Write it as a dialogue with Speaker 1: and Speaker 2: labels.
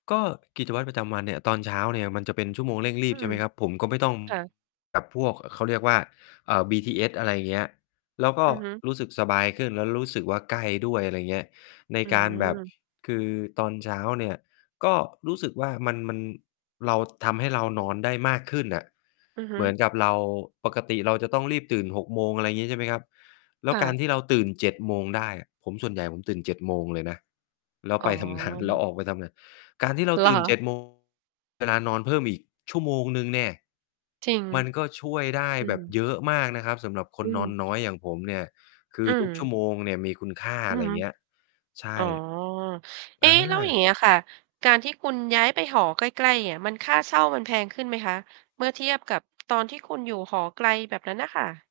Speaker 1: ก็กิจวัตรประจำวันเนี่ย ตอนเช้าเนี่ยมันจะเป็นชั่วโมงเร่งรี
Speaker 2: อื
Speaker 1: บ ใช
Speaker 2: ม
Speaker 1: ่ไหมครับ ผมก็ไม่ ต้อง
Speaker 2: ค่ะ
Speaker 1: แบบพวก เอ่อ เขาเรียกว่า อ่า BTS อะไรเงี้ย แล้วก
Speaker 2: อ
Speaker 1: ็
Speaker 2: ือฮึ
Speaker 1: รู้สึกสบายขึ้น แล้วรู้สึกว่า ใกล้ด้วย อะไรเงี้ย ใน
Speaker 2: อื
Speaker 1: การแบบ
Speaker 2: อ
Speaker 1: คือตอนเช้าเนี่ยก็รู้สึกว่า มัน มัน เรา ทำให้เรานอนได้มากขึ้นน่ะ
Speaker 2: อือฮ
Speaker 1: เ
Speaker 2: ึ
Speaker 1: หมือนกับเรา ปกติเราจะต้องรีบตื่น 6 โมง อะไรงี้ใช่ไหมครับ แล้
Speaker 2: ค
Speaker 1: ว
Speaker 2: ่
Speaker 1: กา
Speaker 2: ะ
Speaker 1: รที่เราตื่น 7 โมงได้อะ ผม ส่วนใหญ่ผมตื่น 7 โมงเลยนะ แล้ว
Speaker 2: อ๋
Speaker 1: ไปทำ งาน แล้ว
Speaker 2: อ
Speaker 1: ออกไปทำงาน การที่เรา
Speaker 2: เหร
Speaker 1: ต
Speaker 2: อ
Speaker 1: ื่
Speaker 2: ค
Speaker 1: น เ
Speaker 2: ะ?
Speaker 1: จ็ด โมง เวลานอนเพิ่มอีกชั่วโมงหนึ่งแหนะ
Speaker 2: จริง
Speaker 1: มันก็ช่วยได้
Speaker 2: อื
Speaker 1: แบบ
Speaker 2: ม
Speaker 1: เยอะมากนะครับ สำหรับค
Speaker 2: อื
Speaker 1: นนอนน้
Speaker 2: ม
Speaker 1: อยอย่างผมเนี่ย คื
Speaker 2: อื
Speaker 1: อ ทุก ชั่ว
Speaker 2: ม
Speaker 1: โมงเนี่ยมีคุณค่า
Speaker 2: อ
Speaker 1: อ
Speaker 2: ื
Speaker 1: ะไ
Speaker 2: อ
Speaker 1: ร
Speaker 2: ฮึ
Speaker 1: เงี้ย ใช
Speaker 2: อ๋อ
Speaker 1: ่
Speaker 2: เอ๊
Speaker 1: อ
Speaker 2: ะ แล้วอย
Speaker 1: า
Speaker 2: ่างเงี้ยค่ะ การที่คุณย้ายไปหอใกล้ ๆ เนี่ยมัน ค่าเช่ามันแพงขึ้นไหมคะ? เมื่อเทียบกับ ตอนที่คุณอยู่หอไกลแบบนั้นน่ะค่ะ?